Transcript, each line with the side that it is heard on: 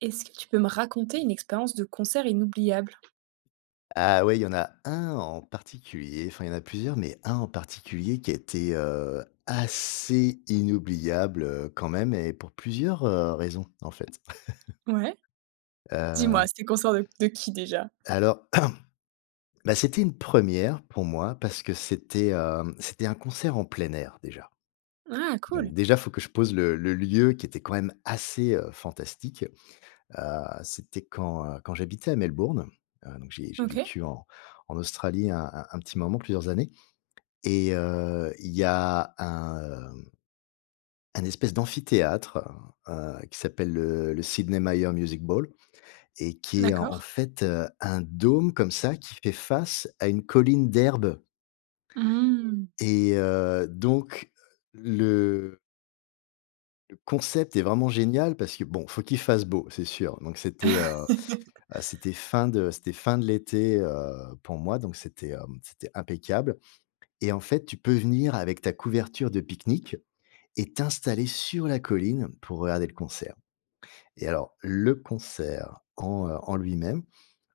right: Est-ce que tu peux me raconter une expérience de concert inoubliable?
left: Ah ouais, il y en a un en particulier, enfin, il y en a plusieurs, mais un en particulier qui a été heu, assez inoubliable heu, quand même et pour plusieurs heu, raisons en fait
right: Ouais. Dis-moi,
left: Heu
right: c'était concert de qui déjà?
left: alors, bah c'était une première pour moi parce que c'était, heu, c'était un concert en plein air déjà.
right: Ah,
left: Donc,
right: cool.
left: déjà, il faut que je pose le le lieu qui était quand même assez heu, fantastique. Heu, c'était quand, heu, quand j'habitais à Melbourne, heu, donc j'ai j'ai
right: OK.
left: vécu en en Australie un un un petit moment, plusieurs années. Et heu, il y a un heu un espèce d'amphithéâtre heu, qui s'appelle le le Sidney Myer Music Bowl, et qui est en
right: D'accord.
left: fait, heu, un dôme comme ça qui fait face à une colline d'herbes
right: Mmh.
left: et heu, donc le le concept est vraiment génial parce que, bon, il faut qu'il fasse beau, c'est sûr. Donc c'était, heu, heu, c'était fin de c'était fin de l'été, heu, pour moi, donc c'était hem, c'était impeccable. Et en fait, tu peux venir avec ta couverture de pique-nique et t'installer sur la colline pour regarder le concert. Et alors, le concert en, heu, en lui-même,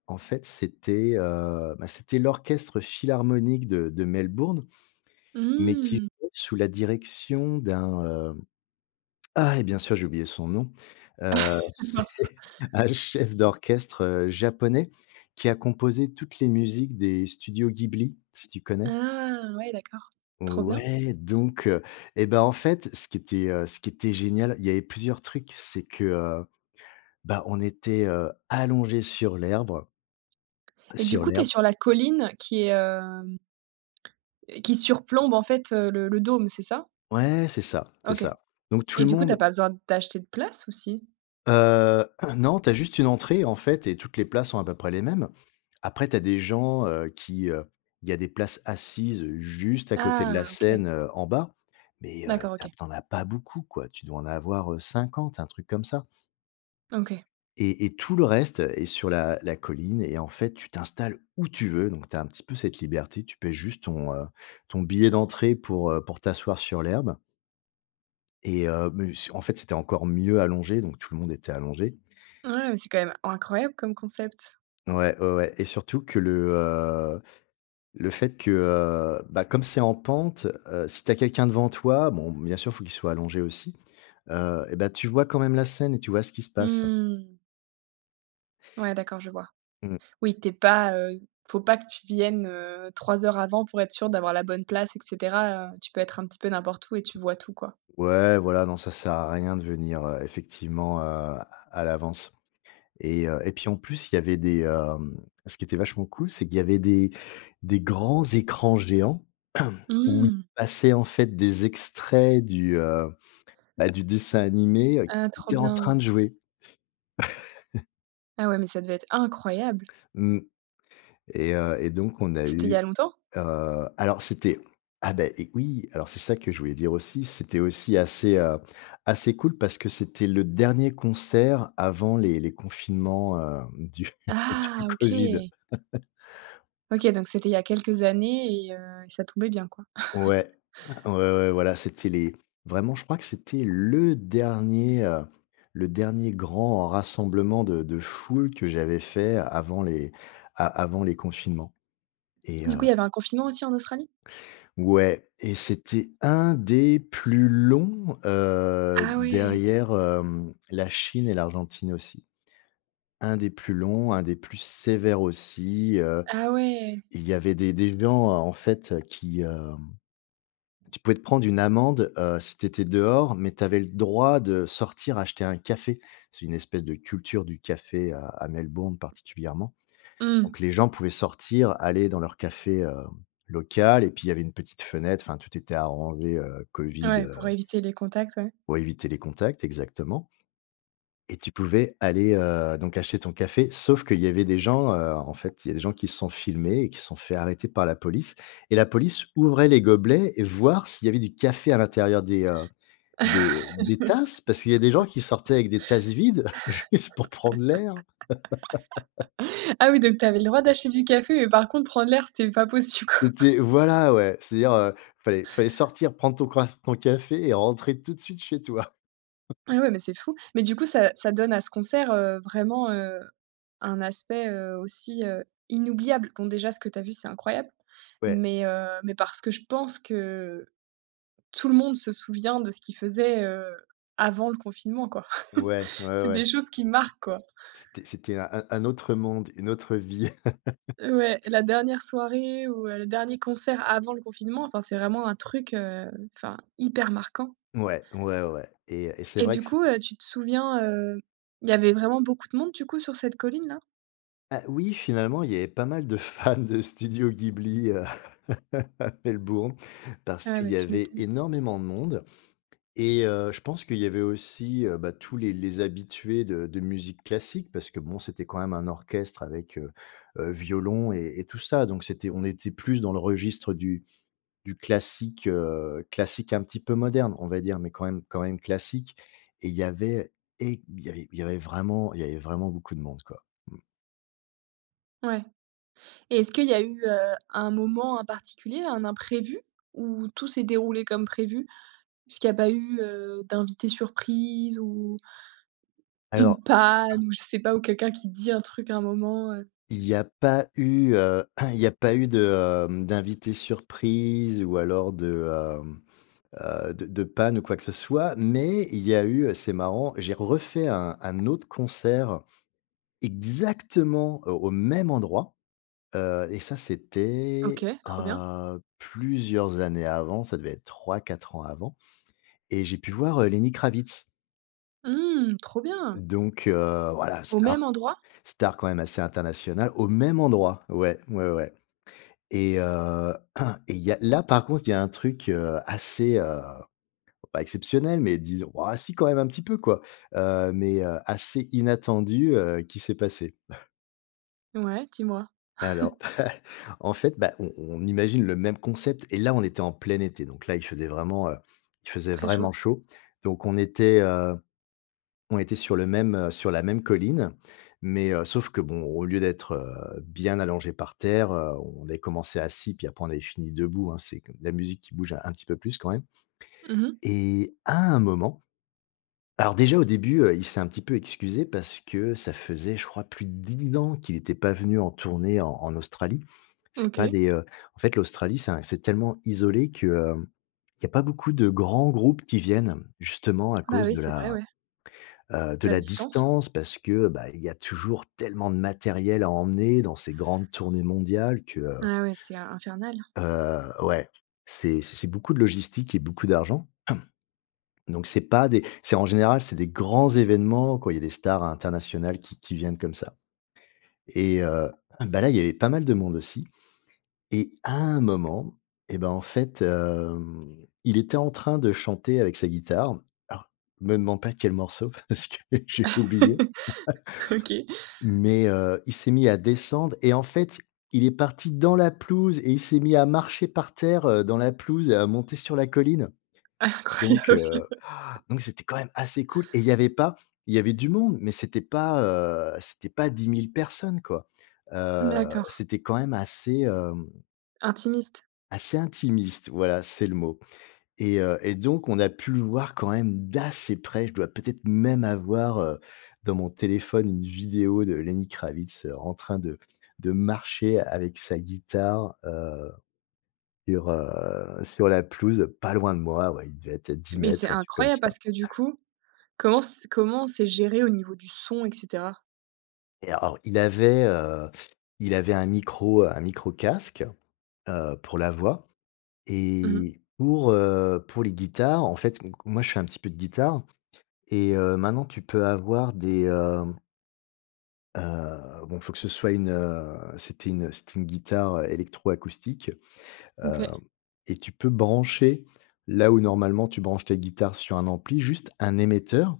left: en fait, c'était, heu, bah, c'était l'orchestre philharmonique de de Melbourne, mais qui
right: Mmh.
left: jouait sous la direction d'un, heu, ah et bien sûr, j'ai oublié son nom. Heu, c'est
right: Mince.
left: un chef d'orchestre heu, Japonais qui a composé toutes les musiques des studios Ghibli, si tu connais?
right: Ah! Ouais d'accord, trop bien.
left: Ouais, donc heu, et ben en fait ce qui était heu, ce qui était génial, il y avait plusieurs trucs, c'est que heu, bah on était heu, allongés sur l'herbe
right: et du
left: sur
right: coup tu es
left: l'herbe
right: sur la colline qui est, hem, qui surplombe en fait heu, le le dôme, c'est ça?
left: Ouais, c'est ça, c'est
right: OK.
left: ça. Donc tout
right: Et
left: le
right: du coup tu as
left: monde
right: pas besoin d'acheter de place, ou si?
left: Heu, non, tu as juste une entrée en fait et toutes les places sont à peu près les mêmes. Après tu as des gens heu, qui, heu, il y a des places assises juste à côté de la
right: Ah OK.
left: scène heu, en bas, mais heu,
right: D'accord
left: tu as
right: OK.
left: tu en as pas beaucoup quoi. Tu dois en avoir heu, 50, un truc comme ça.
right: OK.
left: Et et tout le reste, heu, est sur la la colline et en fait, tu t'installes où tu veux. Donc, tu as un petit peu cette liberté, tu paies juste ton heu, ton billet d'entrée pour heu, pour t'asseoir sur l'herbe et, heu, mais ce en fait c'était encore mieux allongé, donc tout le monde était allongé.
right: Ouais, c'est quand même incroyable comme concept.
left: Ouais, ouais, ouais. Et surtout que le heu, le fait que heu, bah comme c'est en pente, heu, si tu as quelqu'un devant toi, bon bien sûr, il faut qu'il soit allongé aussi. Heu, eh bah tu vois quand même la scène et tu vois ce qui se passe.
right: Mmh. Ouais, d'accord, je vois.
left: Mmh.
right: Oui, tu es pas, heu, il faut pas que tu viennes, heu, 3 heures avant pour être sûr d'avoir la bonne place, et cetera. Heu, tu peux être un petit peu n'importe où et tu vois tout, quoi.
left: Ouais, voilà. Non, ça sert à rien de venir, heu, effectivement, heu, à à l'avance. Et, heu, et puis, en plus, il y avait des, hem, ce qui était vachement cool, c'est qu'il y avait des des grands écrans géants où il
right: Mmh.
left: passait, en fait, des extraits du, heu, bah, du dessin animé, heu,
right: Ah,
left: qu'ils
right: trop
left: étaient en
right: bien.
left: train de jouer.
right: Ah ouais, mais ça devait être incroyable!
left: Mmh, et heu, et donc, on a
right: C'était il y a
left: eu
right: longtemps?
left: heu, alors c'était ah, bah et oui! Alors, c'est ça que je voulais dire aussi, c'était aussi assez, heu, assez cool parce que c'était le dernier concert avant les les confinements, heu, du
right: Ah!
left: du Covid.
right: OK. OK, donc c'était il y a quelques années et heu, et ça tombait bien, quoi.
left: Ouais, ouais ouais, voilà. C'était les vraiment, je crois, que c'était le dernier, heu, le dernier grand rassemblement de de foule que j'avais fait avant les a avant les confinements. Et
right: Du coup, il
left: heu
right: y avait un confinement aussi en Australie?
left: Ouais, et c'était un des plus longs, heu,
right: Ah! Oui.
left: derrière, hem, la Chine et l'Argentine aussi. Un des plus longs, un des plus sévères aussi, heu.
right: Ah! Oui.
left: Il y avait des des gens en fait, qui, heu tu pouvais te prendre une amende, heu, si tu étais dehors, mais tu avais le droit de sortir acheter un café. C'est une espèce de culture du café à à Melbourne, particulièrement.
right: Mmh.
left: Donc les gens pouvaient sortir, aller dans leur café, hem, local, et puis il y avait une petite fenêtre, enfin, tout était arrangé, heu,
right: Ah
left: Covid,
right: ouais,
left: heu
right: pour éviter les contacts, ouais.
left: pour éviter les contacts, exactement. Et tu pouvais aller, heu, donc acheter ton café, sauf qu'il y avait des gens, heu, en fait, il y a des gens qui se sont filmés et qui se sont fait arrêter par la police et la police ouvrait les gobelets et voir s'il y avait du café à l'intérieur des, heu, des des tasses, parce qu'il y a des gens qui sortaient avec des tasses vides juste pour prendre l'air.
right: Ah oui, donc tu avais le droit d'acheter du café, mais par contre, prendre l'air, c'était pas possible, quoi.
left: C'était, voilà, ouais. C'est-à-dire, heu, il fallait fallait sortir, prendre ton croif ton café et rentrer tout de suite chez toi.
right: Et ouais, mais c'est fou. Mais du coup, ça ça donne à ce concert, heu, vraiment, heu, un aspect, heu, aussi, heu, inoubliable. Bon, déjà, ce que tu as vu, c'est incroyable,
left: Ouais.
right: mais, heu, mais parce que je pense que tout le monde se souvient de ce qu'il faisait, heu, avant le confinement quoi.
left: Ouais, ouais
right: C'est des
left: ouais.
right: choses qui marquent, quoi.
left: C'était c'était un un autre monde, une autre vie.
right: Ouais, la dernière soirée ou le dernier concert avant le confinement, enfin c'est vraiment un truc, heu, enfin hyper marquant.
left: Ouais, ouais, ouais, ouais et et c'est
right: Et
left: vrai
right: du
left: que c
right: coup, heu, tu te souviens, heu, il y avait vraiment beaucoup de monde du coup sur cette colline-là?
left: Ah oui, finalement, il y avait pas mal de fans de Studio Ghibli à Melbourne, parce
right: Ah
left: qu'il
right: ouais,
left: y
right: tu
left: avait
right: m'étonnes.
left: énormément de monde. Et, heu, je pense qu'il y avait aussi, heu, bah, tous les les habitués de de musique classique, parce que bon c'était quand même un orchestre avec, heu heu, violon et et tout ça, donc c'était on était plus dans le registre du du classique, heu, classique un petit peu moderne, on va dire, mais quand même quand même classique. Et il y avait é il y avait vraiment il y avait vraiment beaucoup de monde, quoi, mmh.
right: Ouais. Et est-ce qu'il y a eu, heu, un moment en particulier, un imprévu ou tout s'est déroulé comme prévu? Est-ce qu’il y a pas eu, heu, d'invité surprise, ou une
left: Alors
right: panne, ou je sais pas, ou quelqu'un qui dit un truc à un moment, heu?
left: il y a pas eu, heu, il y a pas eu de, heu, d'invités surprise, ou alors de, hem, heu, de de panne ou quoi que ce soit, mais il y a eu, heu, c'est marrant: j'ai refait un un autre concert exactement, heu, au même endroit. Heu, et ça,
right: OK,
left: c'était,
right: trop bien.
left: heu, plusieurs années avant, ça devait être 3-4 ans avant et j'ai pu voir, heu, Lenny Kravitz.
right: Mmh. Trop bien.
left: Donc, heu, voilà,
right: Au même
left: star,
right: endroit?
left: star quand même assez internationale. Au même endroit. Ouais, ouais, ouais. Et, heu, et il y a, là, par contre il y a un truc, heu, assez, heu pas exceptionnel, mais disons ouais si quand même un petit peu quoi, heu, mais, heu, assez inattendu, heu, qui s'est passé.
right: Ouais, dis-moi.
left: Alors, en fait, bah, on on imagine le même concept et là on était en plein été, donc là il faisait vraiment, heu, il faisait
right: Très chaud.
left: vraiment chaud. Donc on était, heu, on était sur le même, heu sur la même colline, Mais, heu, sauf que bon, au lieu d'être, heu, bien allongés par terre, heu, on avait commencé assis, puis après on avait fini debout, hein. C'est de la musique qui bouge un petit peu plus quand même.
right: Mmh mh.
left: Et à un moment alors déjà au début, heu, il s'est un petit peu excusé parce que ça faisait, je crois, plus de [unintelligible] ans qu'il était pas venu en tournée en en Australie. C'est pas
right: OK.
left: des, heu en fait, l'Australie, c'est un c'est tellement isolé que, heu, il y a pas beaucoup de grands groupes qui viennent. Justement à
right: Bah,
left: cause
right: oui,
left: de
right: c'est vrai,
left: la,
right: ouais.
left: heu, de
right: La
left: la
right: distance.
left: distance. Parce que, bah, il y a toujours tellement de matériel à emmener dans ces grandes tournées mondiales que, heu
right: Ah ouais, c'est in infernal.
left: Heu ouais, c'est c'est c'est beaucoup de logistique et beaucoup d'argent. Donc c'est pas des c'est en général, c'est des grands événements quand il y a des stars internationales qui qui viennent comme ça. Et heu, bah, là, il y avait pas mal de monde aussi. Et à un moment, et bah, en fait, hem, il était en train de chanter avec sa guitare. Alors, me demande pas quel morceau parce que j'ai oublié,
right: OK.
left: mais, heu, il s'est mis à descendre. Et en fait, il est parti dans la pelouse et il s'est mis à marcher par terre, heu, dans la pelouse et à monter sur la colline. Donc,
right: Incroyable
left: heu, donc c'était quand même assez cool et il y avait pas il y avait du monde, mais c'était pas, heu, c'était pas 10000 personnes, quoi. Heu,
right: D'accord.
left: c'était quand même assez, hem
right: Intimiste?
left: assez intimiste. Voilà, c'est le mot. Et heu, et donc, on a pu le voir quand même d'assez près. Je dois peut-être même avoir, heu, dans mon téléphone, une vidéo de Lenny Kravitz, heu, en train de de marcher avec sa guitare, heu, sur, heu, sur la pelouse, pas loin de moi, ouais. Il devait être à dix
right: Mais c'est
left: mètres ou un truc comme
right: incroyable
left: ça.
right: parce que du coup, comment c comment c'est géré au niveau du son et cetera?
left: Et alors il avait, heu, il avait un micro, heu, un micro casque, heu, pour la voix.
right: Mmh mh.
left: Et pour, heu, pour les guitares, en fait donc moi, je fais un petit peu de guitare. Et, heu, maintenant tu peux avoir des, hem heu, bon, faut que ce soit une, heu, c'était une, heu, c'était guitare, heu, électroacoustique. Hem,
right: OK.
left: et tu peux brancher là où normalement tu branches tes guitares sur un ampli, juste un émetteur.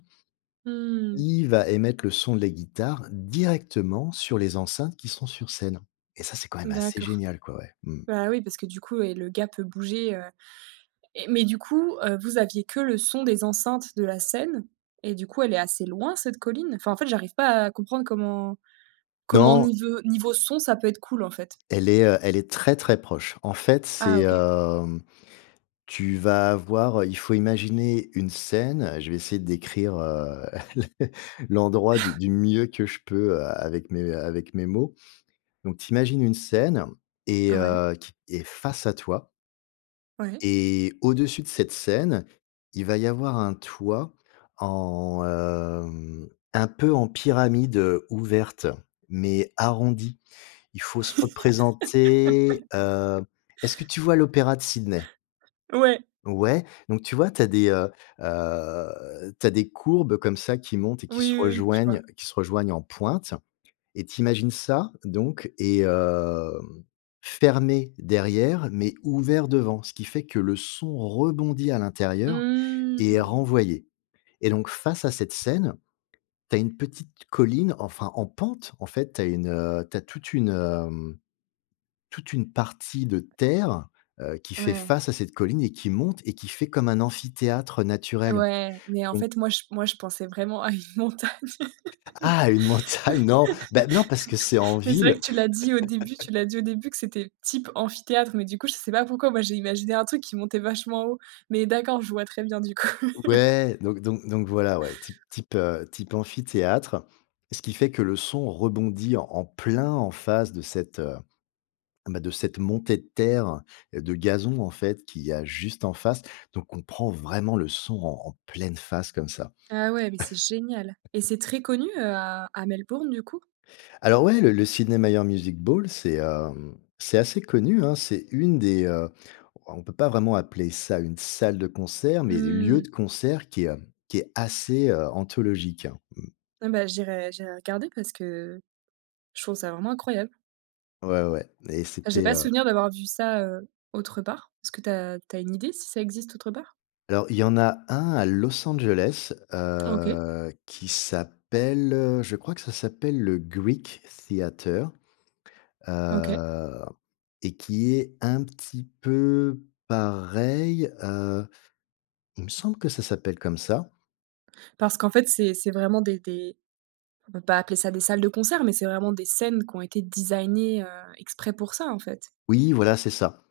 right: Mmh.
left: Il va émettre le son de la guitare directement sur les enceintes qui sont sur scène. Et ça, c'est quand même assez
right: D'accord.
left: génial, quoi. Ouais, mmh.
right: Bah, oui parce que du coup et le gars peut bouger, heu et mais du coup, heu, vous aviez que le son des enceintes de la scène et du coup elle est assez loin cette colline? Enfin en fait j'arrive pas à comprendre comment comment
left: Non.
right: nive niveau son, ça peut être cool en fait?
left: Elle est, heu, elle est très, très proche. En fait, c'est,
right: Ah OK.
left: hem, tu vas avoir, heu, il faut imaginer une scène. Je vais essayer de décrire, heu, l'endroit du du mieux que je peux a avec mes avec mes mots. Donc, tu imagines une scène et,
right: Ouais.
left: heu, qui est face à toi.
right: Ouais.
left: Et au-dessus de cette scène, il va y avoir un toit en, hem, un peu en pyramide, heu, ouverte mais arrondie. Il faut se représenter, heu est-ce que tu vois l'opéra de Sydney?
right: Ouais.
left: Ouais, donc tu vois, tu as des, heu, heu, tu as des courbes comme ça qui montent et qui se
right: Oui, oui, oui, je vois.
left: rejoignent qui se rejoignent en pointe. Et tu imagines ça, donc et heu, fermé derrière mais ouvert devant, ce qui fait que le son rebondit à l'intérieur et est
right: Mmh.
left: renvoyé et donc, face à cette scène, tu as une petite colline, enfin en pente. En fait, tu as une, heu, tu as toute une, heu, mmh, toute une partie de terre, heu, qui fait
right: Ouais.
left: face à cette colline et qui monte et qui fait comme un amphithéâtre naturel,
right: Ouais, mais, en
left: donc
right: fait, moi j moi je pensais vraiment à une montagne.
left: Ah une
right: Ouais.
left: montagne, non, bah, non parce que c'est en
right: Mais c'est vrai
left: ville.
right: que tu l'as dit au début tu l'as dit au début que c'était type amphithéâtre mais du coup, je sais pas pourquoi, moi j'ai imaginé un truc qui montait vachement haut, mais d'accord, je vois très bien du coup.
left: Ouais, donc donc donc voilà, ouais, type type, heu, type amphithéâtre. Ce qui fait que le son rebondit en en plein en face de cette, heu, bah, de cette montée de terre de gazon, en fait, qu'il y a juste en face donc on prend vraiment le son en en pleine face comme ça.
right: Ah ouais, mais c'est génial et c'est très connu, heu, à à Melbourne, du coup?
left: Alors ouais, le le Sydney Myer Music Bowl, c'est, hem, c'est assez connu, hein. C'est une des, heu on peut pas vraiment appeler ça une salle de concert, mais des lieux
right: Mmh.
left: de concert qui, heu, qui est assez, heu, anthologique. Mmh.
right: Ah ben, j'irai j'irai regarder parce que, je trouve ça vraiment incroyable.
left: Ouais, ouais, et
right: Bah, j'ai
left: c'était,
right: pas
left: heu
right: souvenir d'avoir vu ça, heu, autre part. Est-ce que tu as tu as une idée, si ça existe autre part?
left: Alors, il y en a 1 à Los Angeles,
right: OK.
left: heu, qui s’appelle je crois que ça s'appelle le Greek Theater.
right: OK.
left: Heu, et qui est un petit peu pareil. Heu, il me semble que ça s'appelle comme ça.
right: Parce qu'en fait c'est c'est vraiment des des on peut pas appeler ça des salles de concert, mais c'est vraiment des scènes, qui ont été designées, heu, exprès pour ça, en fait?
left: Oui, voilà, c'est ça.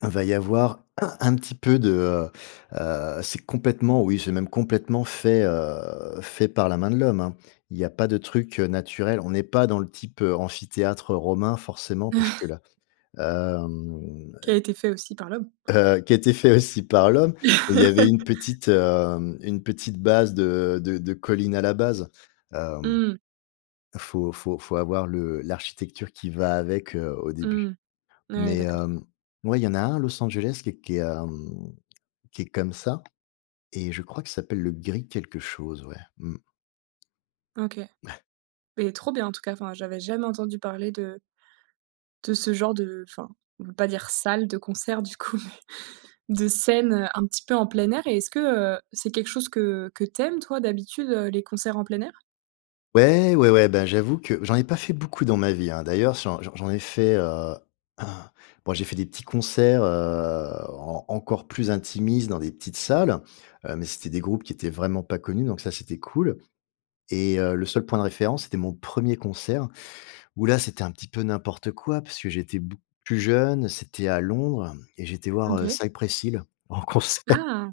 left: Va y avoir un petit peu de, heu, heu c'est complètement, oui, c'est même complètement fait, heu, fait par la main de l'Homme, hein. Il y a pas de trucs, heu, naturels. On n'est pas dans le type amphithéâtre romain, forcément, parce que là, hem,
right: Qui a été fait aussi par l'Homme.
left: heu, qui a été fait aussi par l'Homme. Et, il y avait une petite, heu, une petite base de de de collines à la base, hem.
right: Mmh.
left: Faut faut faut avoir le l'architecture qui va avec, heu, au début.
right: Mmh, ouais,
left: Mais,
right: d'accord.
left: hem, ouais, il y en a un Los Angeles qui qui est, hem, qui est comme ça. Et je crois qu'il s'appelle le Greek quelque chose, ouais. Mmh.
right: OK. Et, trop bien en tout cas, enfin, j'avais jamais entendu parler de de ce genre de enfin, on peut pas dire salle de concert du coup, mais, de scène, heu, un petit peu en plein air. Et, est-ce que, heu, c'est quelque chose que que tu aimes toi, d'habitude, heu, les concerts en plein air?
left: Ouais, ouais, ouais. Ben, j'avoue que, j'en ai pas fait beaucoup dans ma vie, hein. D'ailleurs, j'en j'en j'en ai fait, heu bon, j'ai fait des petits concerts, heu, en encore plus intimistes, dans des petites salles. Heu, mais c'était des groupes qui étaient vraiment pas connus. Donc ça, c'était cool. Et heu, le seul point de référence, c'était mon 1er concert, où, là, c'était un petit peu n'importe quoi, parce que j'étais beaucoup plus jeune. C'était à Londres et j'ai été
right: Mmh
left: voir, heu,
right: OK.
left: Cypress Hill, en concert.
right: Ah!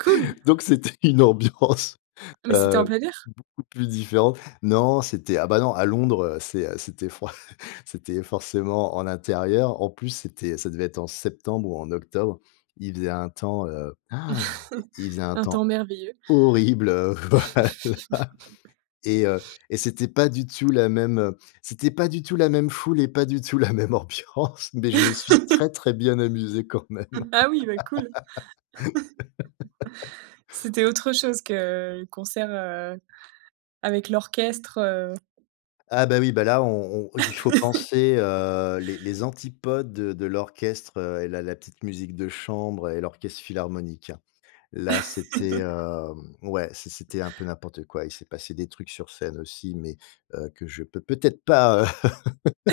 right: Cool!
left: Donc, c'était une ambiance,
right: Ah, mais, c'était en
left: heu,
right: plein air?
left: beaucoup plus différente. Non, c'était ah bah, non, à Londres. Heu, c'est c'était fran c'était forcément en intérieur. En plus c'était ça devait être en septembre ou en octobre. Il faisait un temps, heu, han! Il faisait un
right: Un
left: temps
right: temps merveilleux.
left: horrible, voilà. Et heu, et c'était pas du tout, la même, heu, c'était pas du tout la même foule et pas du tout la même ambiance! Mais, je me suis très, très bien amusé quand même!
right: Ah oui! Bah cool! C'était autre chose que le concert, heu, avec l'orchestre, heu
left: Ah, bah, oui. Bah là on on il faut penser, heu, les les antipodes, heu, de l'orchestre, heu et la la petite musique de chambre, et l'orchestre philharmonique, hein. Là, c'était, hem, ouais, c'est c'était un peu n'importe quoi. Il s'est passé des trucs sur scène aussi, mais, heu, que je peux peut-être pas, heu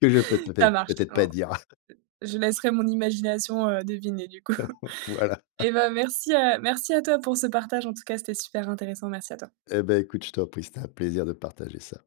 left: que je peux,
right: Ça
left: peut-être
right: marche,
left: peut-être pas
right: en
left: dire.
right: je laisserai mon imagination, heu, deviner du coup!
left: Voilà.
right: Et bah, merci, heu, merci à toi pour ce partage. En tout cas, c'était super intéressant. Merci à toi!
left: Et bah, écoute, je t'en prie. C'était un plaisir de partager ça.